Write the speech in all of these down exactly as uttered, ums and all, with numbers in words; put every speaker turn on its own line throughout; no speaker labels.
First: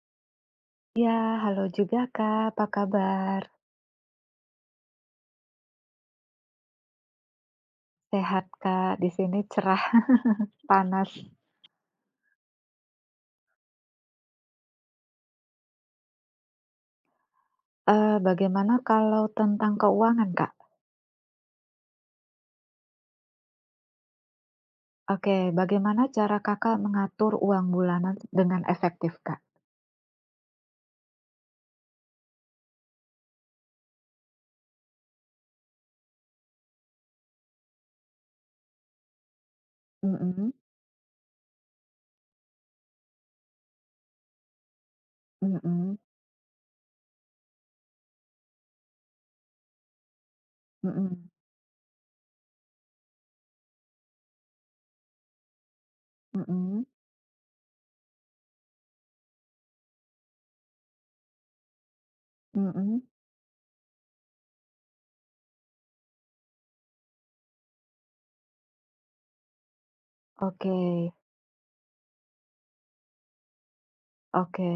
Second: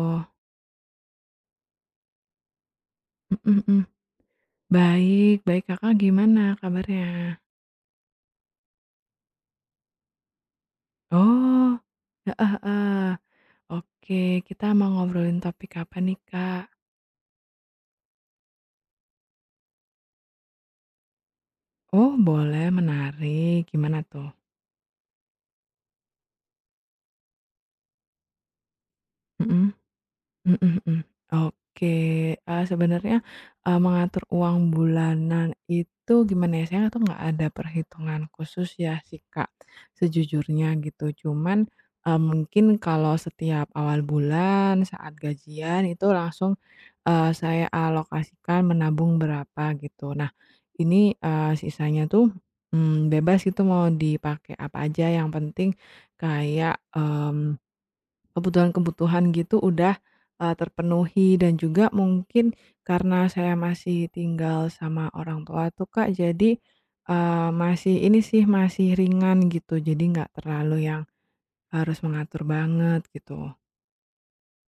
Oh,
Ya, halo juga Kak, apa kabar?
mhm mhm. Baik baik, Kakak gimana kabarnya?
Sehat Kak, di sini cerah, panas.
Oh, heeh heeh. Oke, kita mau ngobrolin topik apa nih, Kak?
Eee, bagaimana kalau tentang keuangan Kak?
Oh boleh, menarik. Gimana tuh?
Oke, bagaimana cara Kakak mengatur uang bulanan dengan efektif Kak?
Mhm. Mhm mhm. Oke, eee, sebenarnya, eee, mengatur uang bulanan itu gimana ya, saya tuh nggak ada perhitungan khusus ya sih, Kak,
Mhm,
sejujurnya gitu. Cuman, eee, mungkin kalau setiap awal bulan saat gajian
mhm,
itu langsung, eee, saya alokasikan menabung berapa gitu. Nah ini,
mhm,
eee, sisanya tuh, mmm, bebas gitu mau dipakai apa aja yang penting kayak,
mhm,
mmm Kebutuhan-kebutuhan gitu udah, eee, terpenuhi dan juga mungkin
mhm,
karena saya masih tinggal sama orang tua tuh, Kak, jadi, eee, masih ini sih, masih ringan gitu, jadi nggak terlalu
oke,
yang harus mengatur banget gitu.
oke.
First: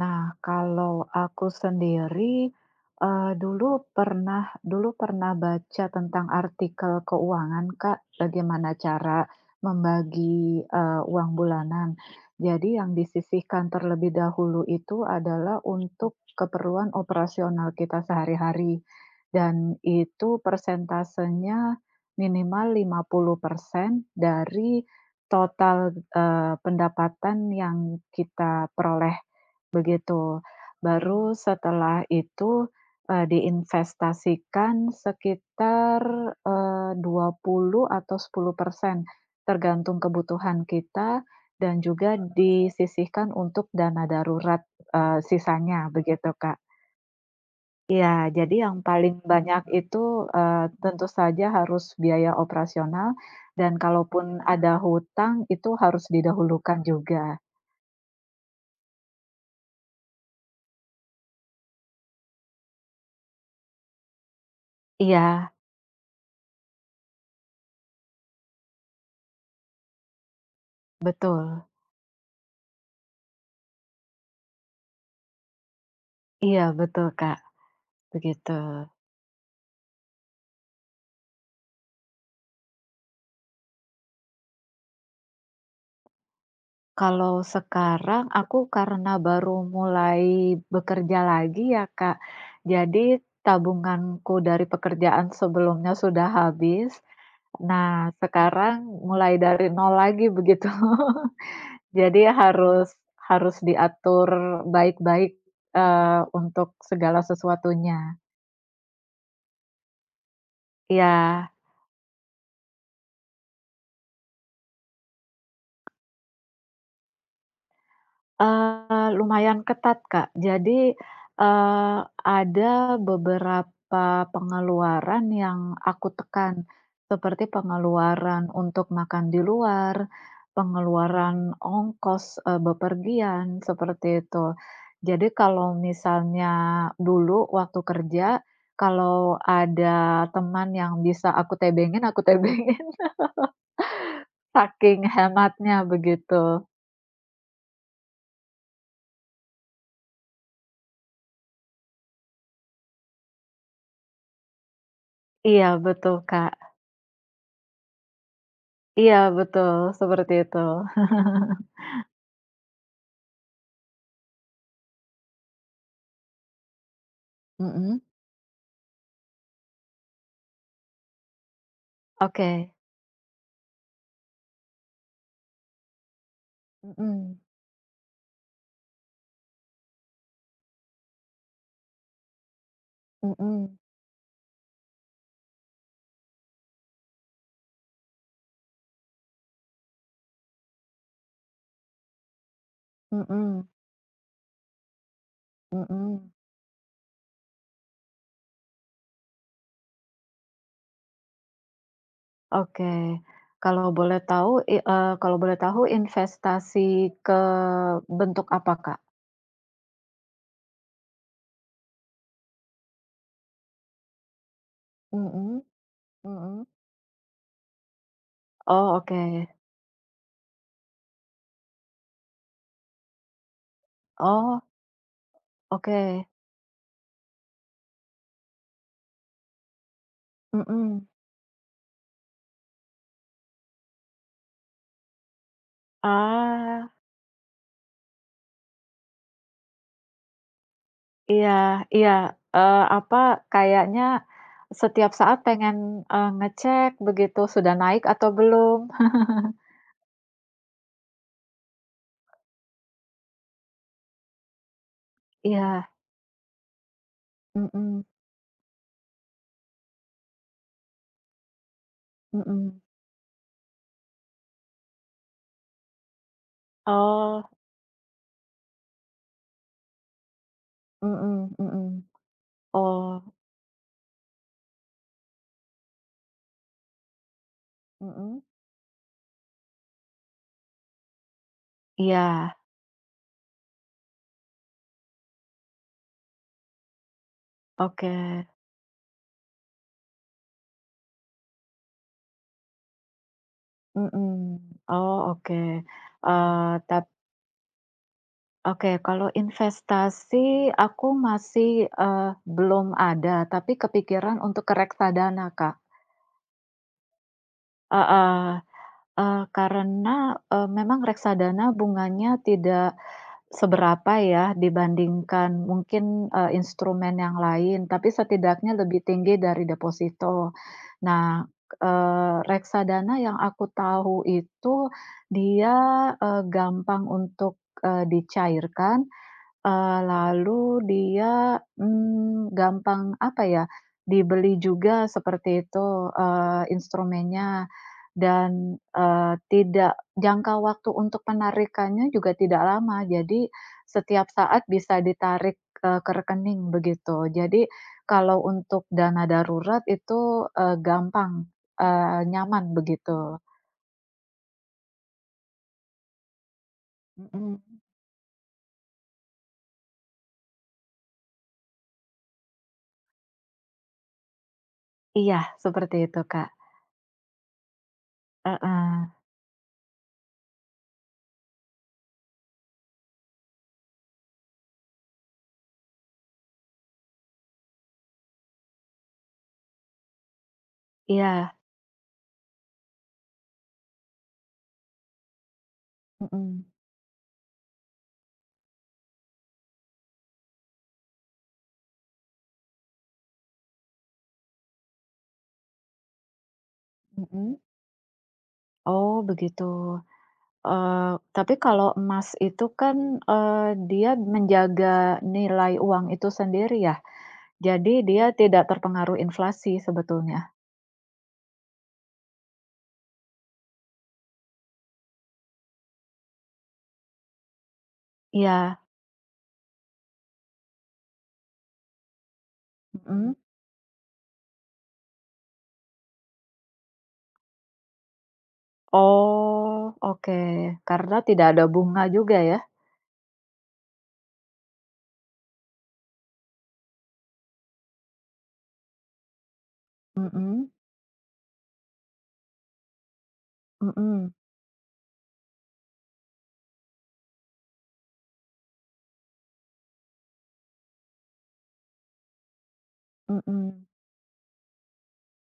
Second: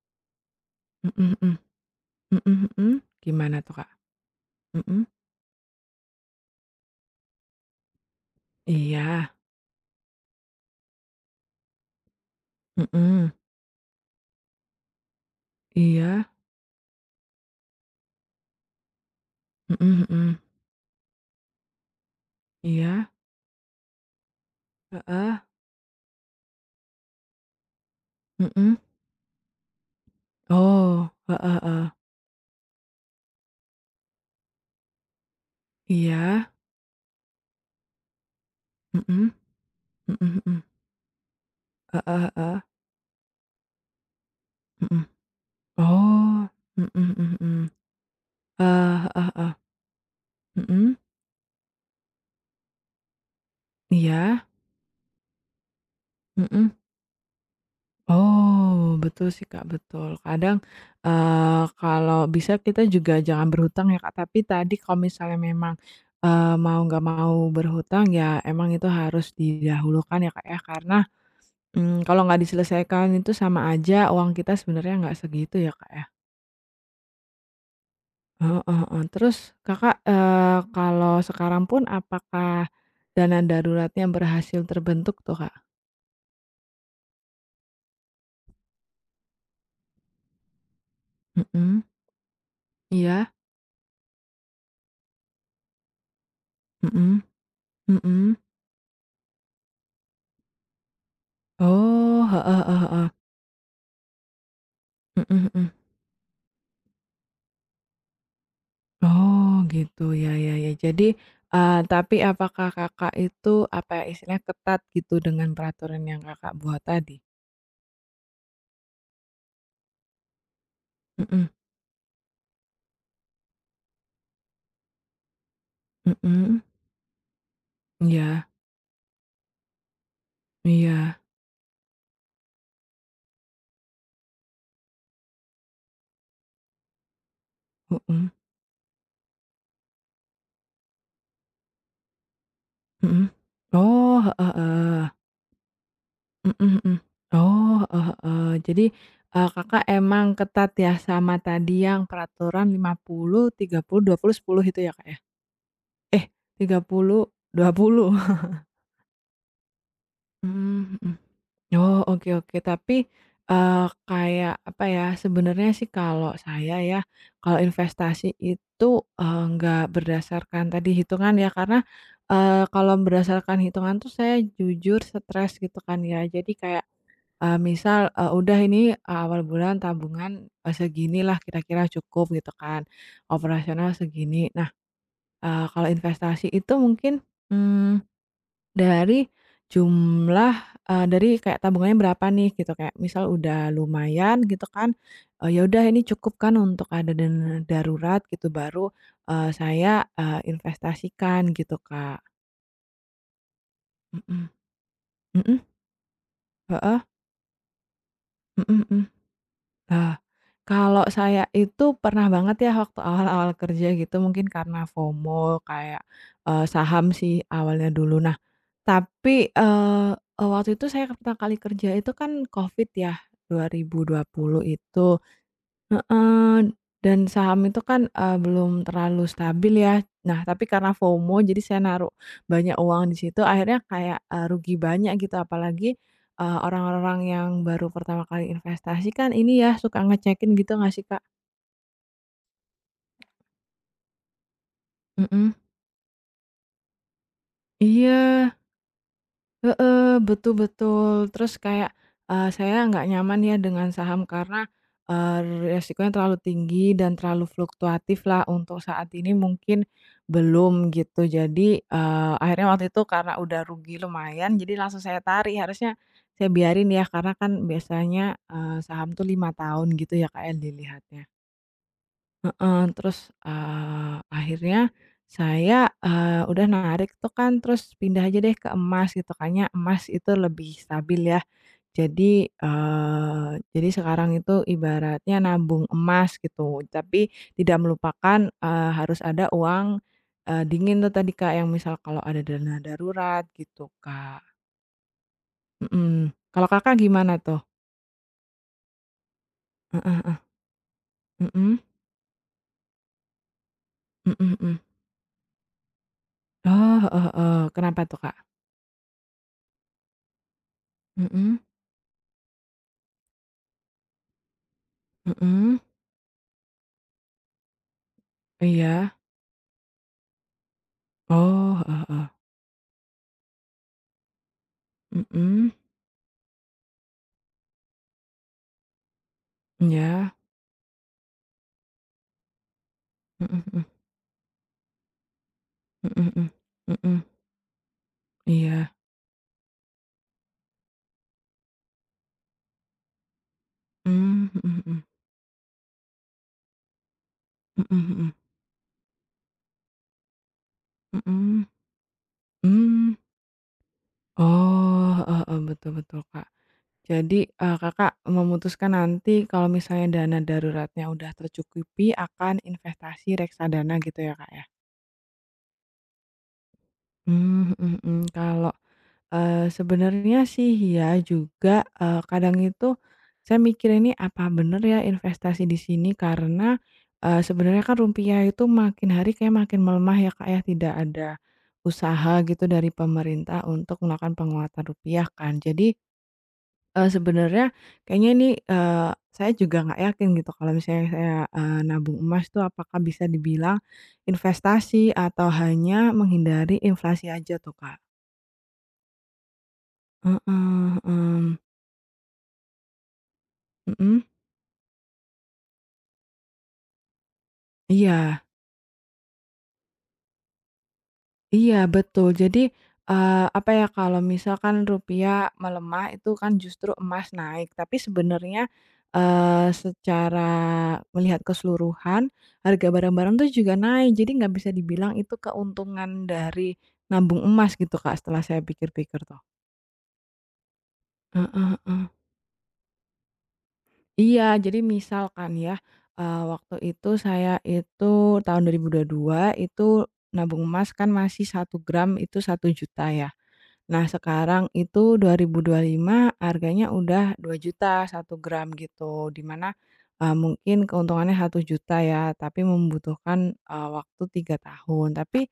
Nah, kalau
Mhm
aku
mhm,
sendiri,
mhm mhm,
eee,
gimana
dulu
tuh, Kak?
pernah dulu
Mhm,
pernah baca tentang artikel keuangan, Kak, bagaimana cara
iya,
membagi, eee, uang bulanan. Jadi yang
mhm,
disisihkan terlebih dahulu itu adalah untuk
iya,
keperluan operasional kita sehari-hari dan
mhm mhm,
itu persentasenya minimal lima
iya,
puluh persen dari
heeh,
total, eee, pendapatan yang kita
mhm,
peroleh. Begitu.
oh,
Baru
heeh heeh,
setelah itu, eee, diinvestasikan sekitar,
iya,
eh, dua puluh atau sepuluh persen
mhm,
tergantung
mhm mhm,
kebutuhan kita dan juga
heeh heeh,
disisihkan untuk dana darurat,
mhm.
eee, sisanya begitu,
Oh,
Kak.
mhm mhm mhm.
Iya, jadi yang
Eee,
paling
heeh heeh.
banyak itu, eee,
Mhm,
tentu saja harus biaya operasional dan kalaupun
iya,
ada hutang itu harus
mhm.
didahulukan juga.
Oh, betul sih, Kak, betul. Kadang, eee, kalau bisa kita juga jangan berhutang ya, Kak, tapi tadi kalau misalnya
Iya,
memang, eee, mau nggak mau berhutang ya emang itu harus didahulukan ya, Kak, ya, karena,
betul.
mmm, kalau nggak diselesaikan itu sama aja uang kita sebenarnya nggak segitu ya, Kak, ya.
Iya, betul, Kak. Begitu.
Oh, heeh. Terus Kakak, eee, kalau sekarang pun apakah dana daruratnya berhasil terbentuk tuh, Kak?
Kalau sekarang aku karena baru mulai bekerja lagi
Mhm.
ya, Kak, jadi
Iya?
tabunganku dari pekerjaan sebelumnya sudah habis.
Mhm
Nah,
mhm.
sekarang mulai dari nol lagi begitu.
Oh,
Jadi
heeh heeh
harus
heeh.
harus diatur
Mhm
baik-baik,
mhm.
eee, untuk segala sesuatunya.
Oh, gitu. Ya ya ya. Jadi,
Iya.
eee, tapi apakah Kakak itu, apa ya, istilahnya ketat gitu dengan peraturan yang Kakak buat tadi?
Eee, lumayan ketat, Kak. Jadi,
Mhm
eee, ada beberapa pengeluaran yang aku
mhm.
tekan, seperti
Iya
pengeluaran untuk makan di luar,
iya.
pengeluaran ongkos, eee, bepergian, seperti itu. Jadi kalau misalnya dulu waktu
Mhm
kerja, kalau ada teman yang bisa aku tebengin, aku tebengin,
mhm. Oh,
saking
heeh.
hematnya begitu.
Mhm mhm. Oh, heeh heeh. Jadi, eee, Kakak emang ketat ya sama tadi yang peraturan lima puluh, tiga puluh, dua puluh, sepuluh itu ya, Kak, ya?
Iya, betul,
Eh,
Kak.
tiga puluh, puluh, dua puluh.
Iya betul, seperti itu.
Mmm, mhm. Oh, oke oke. Tapi, eee, kayak apa ya, sebenarnya sih kalau saya ya, kalau
Mhm.
investasi itu, eee, nggak berdasarkan tadi hitungan ya, karena,
Oke.
eee, kalau berdasarkan hitungan tuh saya jujur stres gitu kan ya. Jadi kayak
Mhm,
Eee, misal, eee, udah ini, eee, awal bulan tabungan, eee, seginilah kira-kira cukup gitu kan,
mhm,
operasional segini. Nah, eee, kalau investasi itu mungkin, mmm, dari jumlah, eee, dari kayak tabungannya berapa nih gitu, kayak misal udah
mhm,
lumayan gitu kan, eee, ya udah ini
mhm.
cukup kan untuk ada dana darurat gitu baru, eee, saya, eee, investasikan gitu, Kak.
Oke, kalau boleh
Mhm,
tahu i eee, kalau boleh
mhm,
tahu investasi
heeh,
ke bentuk apa,
mhm
Kak?
mhm. Nah, kalau saya itu pernah banget ya waktu awal-awal kerja gitu mungkin karena FOMO
Mhm,
kayak, eee,
mhm.
saham sih awalnya dulu. Nah,
Oh oke,
tapi, eee eee, waktu itu saya pertama kali kerja itu kan Covid ya dua ribu dua puluh
oh
itu.
oke.
Eee, dan saham itu kan, eee, belum terlalu stabil ya. Nah, tapi karena
Mhm.
FOMO jadi saya naruh banyak uang di situ akhirnya kayak, eee, rugi banyak gitu apalagi, eee,
Ah,
orang-orang yang baru pertama kali investasi kan ini ya suka ngecekin gitu nggak sih, Kak?
iya iya, eee, apa, kayaknya setiap saat
Mhm.
pengen, eee, ngecek begitu sudah naik atau
Iya.
belum.
Heeh, betul betul. Terus kayak, eee, saya nggak nyaman ya dengan saham karena, eee,
Iya.
resikonya terlalu tinggi dan terlalu
Mhm,
fluktuatif lah untuk saat ini mungkin belum gitu. Jadi, eee, akhirnya
mhm.
waktu itu karena udah rugi lumayan jadi langsung saya tarik, harusnya saya biarin ya karena
Oh,
kan biasanya, eee, saham tuh lima tahun gitu ya Kak ya dilihatnya.
mhm mhm.
Heeh, terus,
Oh,
eee, akhirnya saya, eee, udah narik tuh kan terus pindah aja
mhm?
deh ke emas gitu kayaknya emas itu lebih stabil ya. Jadi,
Iya,
eee, jadi sekarang itu ibaratnya nabung emas gitu tapi tidak
oke.
melupakan, eee, harus ada uang, eee, dingin tuh tadi Kak yang misal kalau ada dana darurat gitu Kak,
Mhm. Oh, oke.
mhm. Kalau
Eee,
Kakak
tap
gimana tuh?
oke, kalau
Heeh,
investasi aku masih,
mhm,
eee, belum ada, tapi
mhm
kepikiran untuk ke
mhm.
reksadana, Kak.
Oh, heeh heeh, kenapa tuh Kak?
Heeh, eee, karena, eee, memang
Mhm,
reksadana bunganya tidak seberapa ya dibandingkan
mhm,
mungkin, eee, instrumen yang lain, tapi setidaknya lebih
iya.
tinggi dari deposito. Nah,
Oh, heeh heeh.
eee, reksadana yang aku tahu itu
Mhm,
dia, eee, gampang untuk, eee, dicairkan, eee,
iya.
lalu dia, mmm, gampang apa
Mhm
ya,
mhm.
dibeli juga seperti itu,
Mhm mhm.
eee,
Mhm,
instrumennya. Dan,
iya.
eee, tidak jangka waktu untuk penarikannya juga tidak lama, jadi setiap
Mmm,
saat
mhm mhm.
bisa ditarik, eee, ke rekening begitu. Jadi
Mhm mhm.
kalau untuk dana darurat itu, eee, gampang,
Mhm.
eee, nyaman
Mmm.
begitu.
Oh, heeh heeh, betul betul, Kak. Jadi,
Mhm.
eee, Kakak memutuskan nanti kalau misalnya dana daruratnya udah tercukupi akan investasi reksadana gitu ya, Kak, ya?
Iya, seperti itu, Kak.
Mmm, mhm mhm. Kalau
Heeh,
Eee, sebenarnya sih iya juga, eee, kadang itu saya mikir ini apa bener ya investasi di sini karena, eee, sebenarnya kan rupiah itu makin hari kayak makin melemah ya, Kak, ya, tidak ada
iya,
usaha gitu dari pemerintah untuk melakukan penguatan rupiah kan. Jadi,
mhm,
eee, sebenarnya kayaknya ini, eee, saya juga nggak yakin gitu kalau misalnya saya, eee, nabung emas tuh apakah bisa dibilang investasi atau hanya menghindari inflasi aja
mhm.
tuh, Kak.
Oh begitu,
Heeh
eee,
heeh.
tapi kalau emas itu kan, eee, dia
Mhm,
menjaga nilai uang itu sendiri ya? Jadi dia
iya
tidak terpengaruh inflasi sebetulnya?
iya betul. Jadi, eee, apa ya, kalau misalkan rupiah melemah itu kan justru emas naik, tapi sebenarnya,
Iya,
eee, secara melihat keseluruhan harga
mhm.
barang-barang tuh juga naik, jadi nggak bisa dibilang itu keuntungan dari nabung emas gitu, Kak, setelah saya pikir-pikir tuh.
Oh, oke. Karena tidak ada bunga
heeh.
juga ya?
Iya, jadi misalkan ya, eee, waktu itu saya itu tahun dua ribu dua puluh dua itu nabung
Mhm,
emas kan masih satu gram itu satu juta ya. Nah
mhm,
sekarang itu dua ribu dua puluh lima harganya udah dua juta satu gram gitu, dimana mana, mungkin keuntungannya satu juta ya, tapi membutuhkan, eee,
mhm.
waktu tiga tahun. Tapi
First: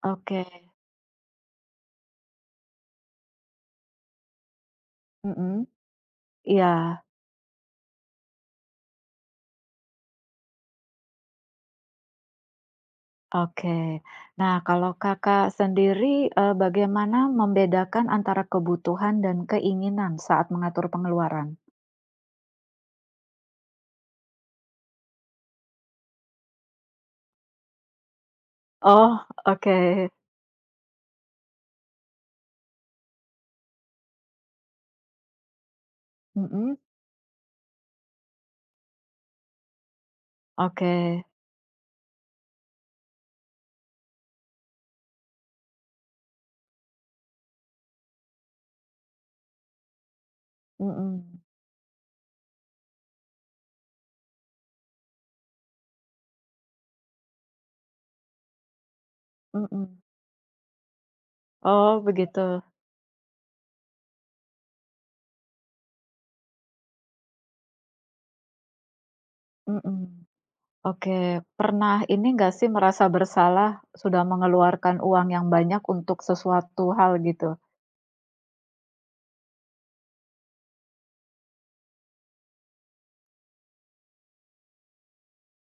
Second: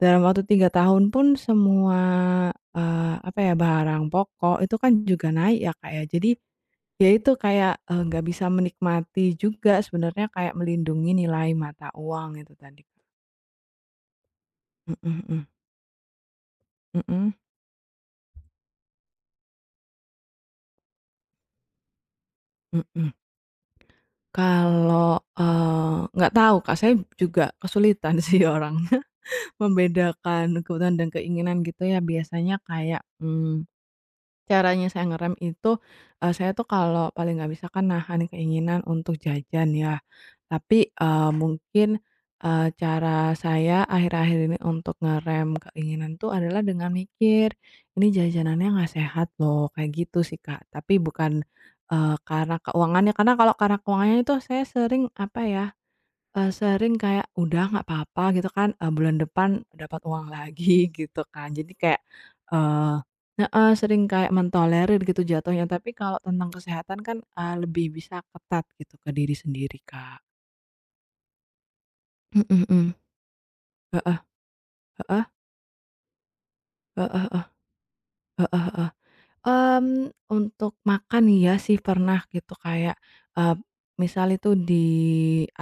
dalam waktu
Oke,
tiga tahun pun semua, eee, apa ya, barang pokok itu kan juga
mhm.
naik ya, Kak, ya. Jadi
Iya,
Ya itu kayak, eee, nggak bisa menikmati juga sebenarnya kayak melindungi nilai mata uang itu tadi.
oke. Nah, kalau
Mhm mhm
Kakak sendiri, eee, bagaimana
mhm
membedakan antara kebutuhan dan keinginan saat mengatur pengeluaran?
mhm. Kalau, eee, nggak tahu Kak, saya juga kesulitan sih orang
Oh, oke.
membedakan kebutuhan dan keinginan gitu ya biasanya kayak, mmm, caranya saya ngerem itu, eee, saya tuh
Mhm,
kalau paling nggak bisa kan nahan keinginan untuk jajan ya. Tapi,
oke.
eee, mungkin, eee, cara saya akhir-akhir ini untuk ngerem keinginan tuh adalah dengan mikir, "Ini jajanannya nggak sehat loh," kayak gitu sih, Kak. Tapi
Mhm,
bukan, eee, karena keuangannya, karena kalau karena keuangannya itu saya sering, apa ya, eee, sering kayak, "Udah nggak apa-apa," gitu kan, eee, "bulan depan
mhm.
dapat uang lagi," gitu kan. Jadi
Oh,
kayak,
begitu.
eee heeh, sering kayak mentolerir gitu jatuhnya. Tapi kalau tentang kesehatan kan, eee, lebih bisa ketat gitu ke diri sendiri,
Mhm.
Kak.
Oke, pernah ini nggak
Mhm
sih
mhm.
merasa bersalah
Heeh
sudah mengeluarkan
heeh
uang yang banyak untuk sesuatu hal
heeh
gitu?
heeh heeh heeh. Mmm, untuk makan iya sih pernah gitu kayak, eee, misal itu di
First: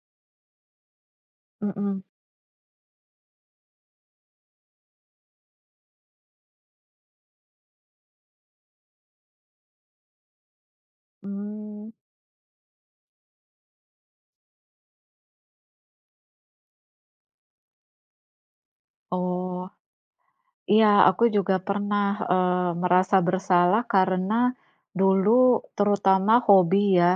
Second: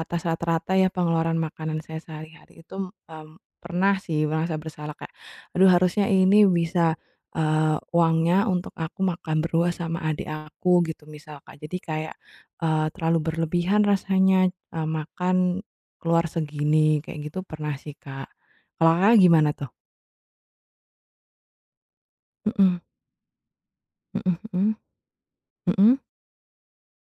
atas rata-rata ya pengeluaran makanan saya
Mhm,
sehari-hari itu, mmm, pernah sih merasa bersalah kayak, "Aduh harusnya ini bisa, eee, uangnya untuk aku makan berdua sama adik aku," gitu misal, Kak. Jadi
mmm,
kayak, eee, terlalu berlebihan rasanya, eee, makan keluar segini kayak gitu pernah sih, Kak. Kalau Kakak gimana tuh?
oh, iya aku juga pernah, eee,
Mhm.
merasa bersalah
Mhm
karena
mhm
dulu
mhm
terutama hobi ya.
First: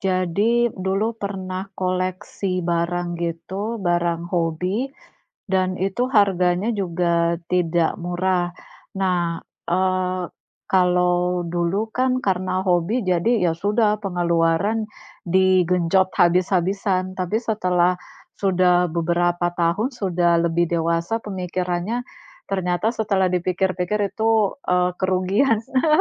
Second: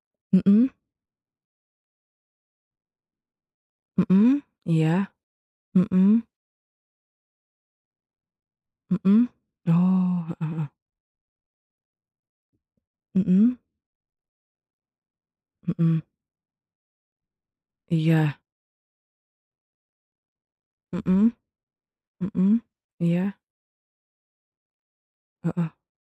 Jadi
mhm
dulu pernah koleksi barang gitu, barang
mhm,
hobi.
iya,
Dan itu
mhm
harganya juga tidak murah.
mhm.
Nah,
Oh,
eee,
heeh heeh,
kalau dulu kan karena hobi jadi ya
mhm
sudah pengeluaran
mhm,
digenjot habis-habisan, tapi setelah
iya,
sudah beberapa tahun, sudah lebih dewasa
mhm
pemikirannya,
mhm,
ternyata
iya,
setelah dipikir-pikir itu, eee, kerugian.
heeh.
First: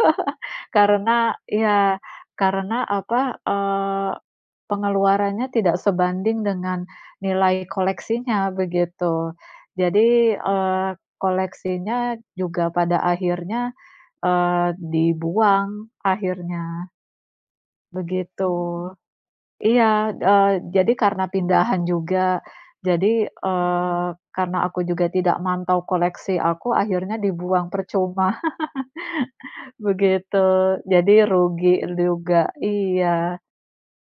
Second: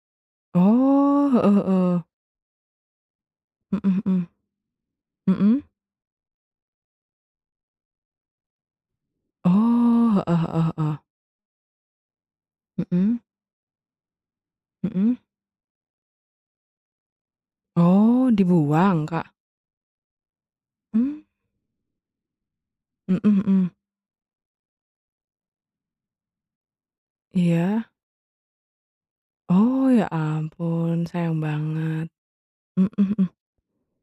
Oh,
Karena
heeh
ya
heeh,
karena apa,
mhm
eee,
mhm,
pengeluarannya
mhm.
tidak sebanding dengan nilai koleksinya, begitu.
Oh,
Jadi,
heeh heeh
eee,
heeh,
koleksinya juga pada
mhm
akhirnya, eee,
mhm.
dibuang akhirnya,
Oh,
begitu. Mmm.
dibuang, Kak?
Iya, eee, jadi
Mmm,
karena pindahan juga,
mhm
jadi,
mhm,
eee, karena aku juga tidak mantau koleksi aku, akhirnya dibuang
iya.
percuma,
Oh, ya
begitu.
ampun
Jadi
sayang
rugi
banget,
juga,
mhm mhm.
iya.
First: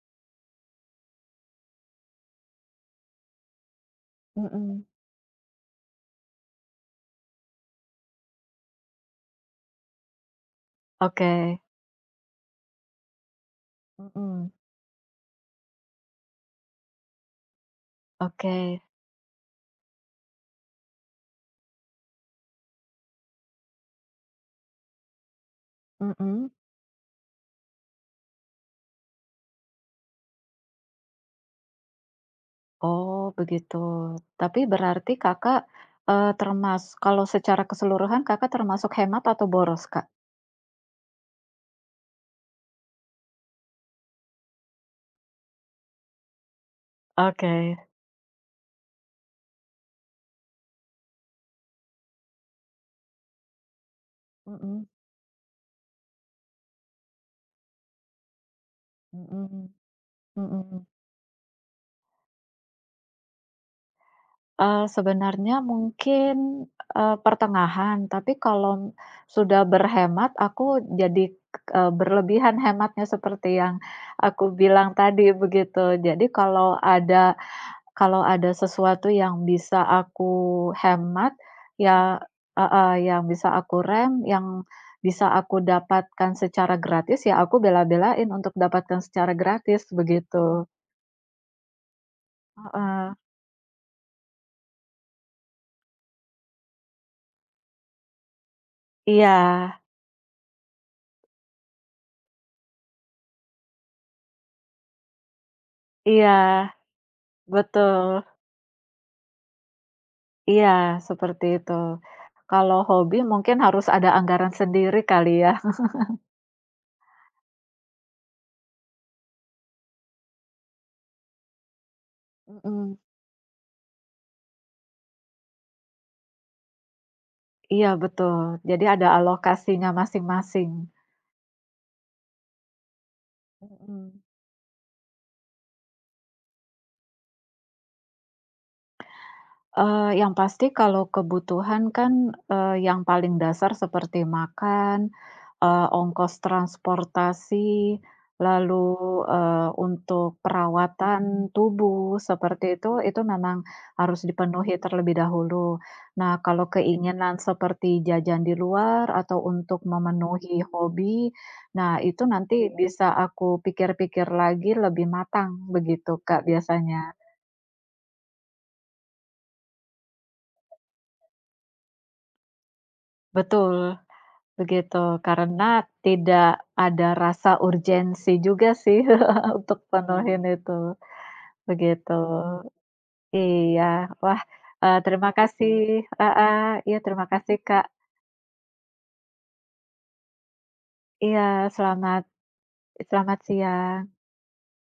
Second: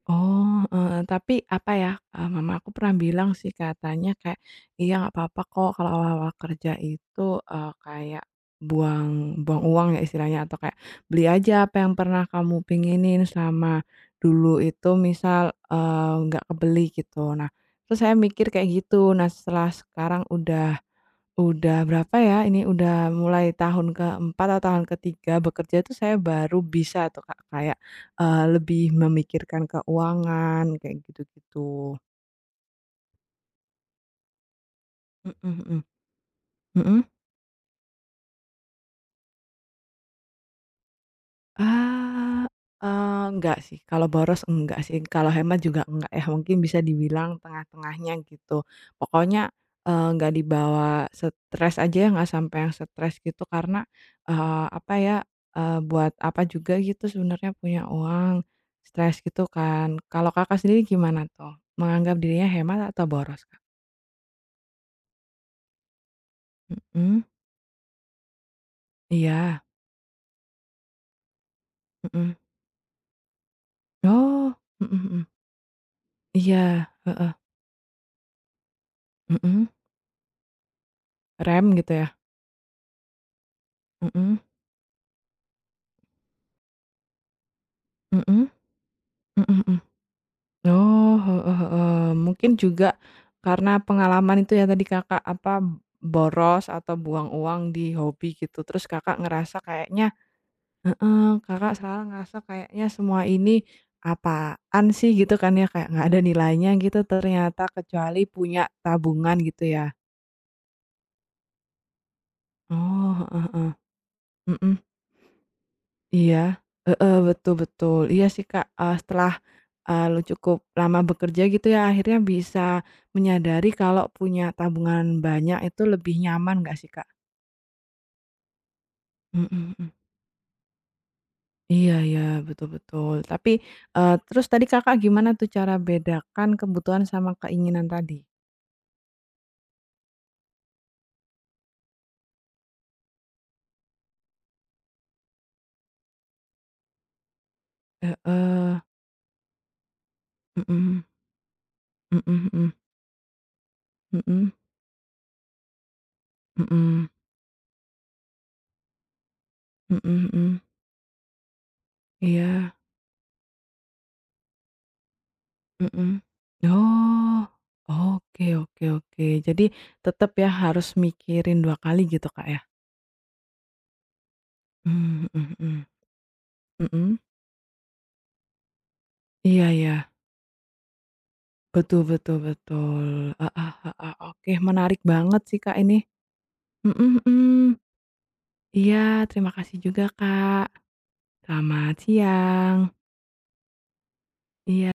Oh, heeh, tapi apa ya, eee, mama aku pernah bilang sih katanya kayak,
Mhm.
"Iya nggak apa-apa kok kalau awal-awal kerja itu, eee, kayak buang buang uang ya istilahnya atau kayak beli
Oke.
aja apa yang pernah kamu pengenin selama
Mhm.
dulu itu misal, eee, nggak kebeli," gitu. Nah, terus saya mikir kayak
Oke.
gitu. Nah, setelah sekarang udah Udah berapa ya, ini udah mulai tahun keempat atau tahun ketiga bekerja itu saya
Mhm.
baru bisa tuh Kak, kayak, eee, lebih memikirkan keuangan kayak gitu-gitu.
Oh, begitu. Tapi berarti
Mhm
Kakak,
mhm.
eee, termas
Mhm?
kalau secara keseluruhan Kakak termasuk hemat atau boros, Kak?
Ah, eee, enggak sih, kalau boros enggak sih, kalau hemat juga enggak ya, mungkin bisa dibilang
Oke.
tengah-tengahnya gitu. Pokoknya, eee, nggak dibawa stres aja ya, nggak sampai yang stres gitu karena, eee,
Mhm
apa ya, eee, buat apa juga gitu sebenarnya punya uang, stres gitu
mhm
kan. Kalau Kakak sendiri
mhm.
gimana tuh? Menganggap dirinya hemat atau boros, Kak?
Eee, sebenarnya mungkin, eee,
Mhm.
pertengahan, tapi kalau
Iya,
sudah berhemat aku jadi, eee,
Mhm.
berlebihan hematnya seperti yang aku
Oh, mhm
bilang
mhm,
tadi begitu. Jadi kalau
iya, heeh,
ada kalau ada sesuatu yang
Mhm.
bisa aku hemat,
rem gitu ya?
ya heeh, yang bisa aku rem,
Mhm
yang bisa aku dapatkan secara gratis, ya aku bela-belain
mhm.
untuk dapatkan secara
Mhm mhm.
gratis, begitu.
Oh, heeh heeh. Mungkin juga
Heeh.
karena pengalaman itu ya tadi Kakak, apa, boros atau buang uang di hobi gitu, terus Kakak
Iya
ngerasa kayaknya heeh, Kakak salah ngerasa kayaknya semua ini apaan sih gitu kan ya, kayak nggak ada nilainya
iya,
gitu ternyata
betul.
kecuali punya tabungan gitu ya.
Iya, seperti itu. Kalau hobi
Oh, heeh
mungkin
heeh.
harus ada anggaran
Mhm.
sendiri kali ya.
Iya, heeh, betul betul. Iya sih, Kak, eee, setelah, eee, lu cukup lama bekerja gitu ya, akhirnya bisa
Mhm,
menyadari kalau punya tabungan banyak itu lebih nyaman nggak sih, Kak?
iya betul. Jadi ada
Mhm
alokasinya
mhm.
masing-masing.
Iya iya, betul betul. Tapi, eee,
Mhm.
terus tadi Kakak gimana tuh cara bedakan kebutuhan sama keinginan tadi?
Eee, yang pasti kalau kebutuhan kan, eee, yang paling dasar seperti makan, eee, ongkos transportasi,
Heeh,
lalu, eee, untuk
mhm,
perawatan tubuh
mhm
seperti
mhm,
itu, itu memang harus
mhm mhm,
dipenuhi terlebih dahulu. Nah, kalau
mhm
keinginan seperti jajan di luar atau untuk
mhm mhm.
memenuhi hobi, nah itu nanti
Iya.
bisa aku pikir-pikir lagi lebih matang begitu,
Mhm.
Kak, biasanya.
Oh, oke oke oke. Jadi tetap ya harus mikirin dua kali gitu, Kak, ya?
Betul. Begitu,
Mmm, mhm
karena
mhm.
tidak ada
Mhm?
rasa urgensi juga sih
Iya
untuk Mhm.
iya.
penuhin itu,
Betul
begitu.
betul betul. Heeh
Iya,
heeh.
wah,
Oke,
eee,
menarik
terima
banget sih,
kasih
Kak, ini.
ah ah, iya
Mhm
terima kasih
mhm.
Kak.
Iya, terima kasih juga, Kak.
Iya,
Selamat
selamat
siang.
selamat siang.
Iya.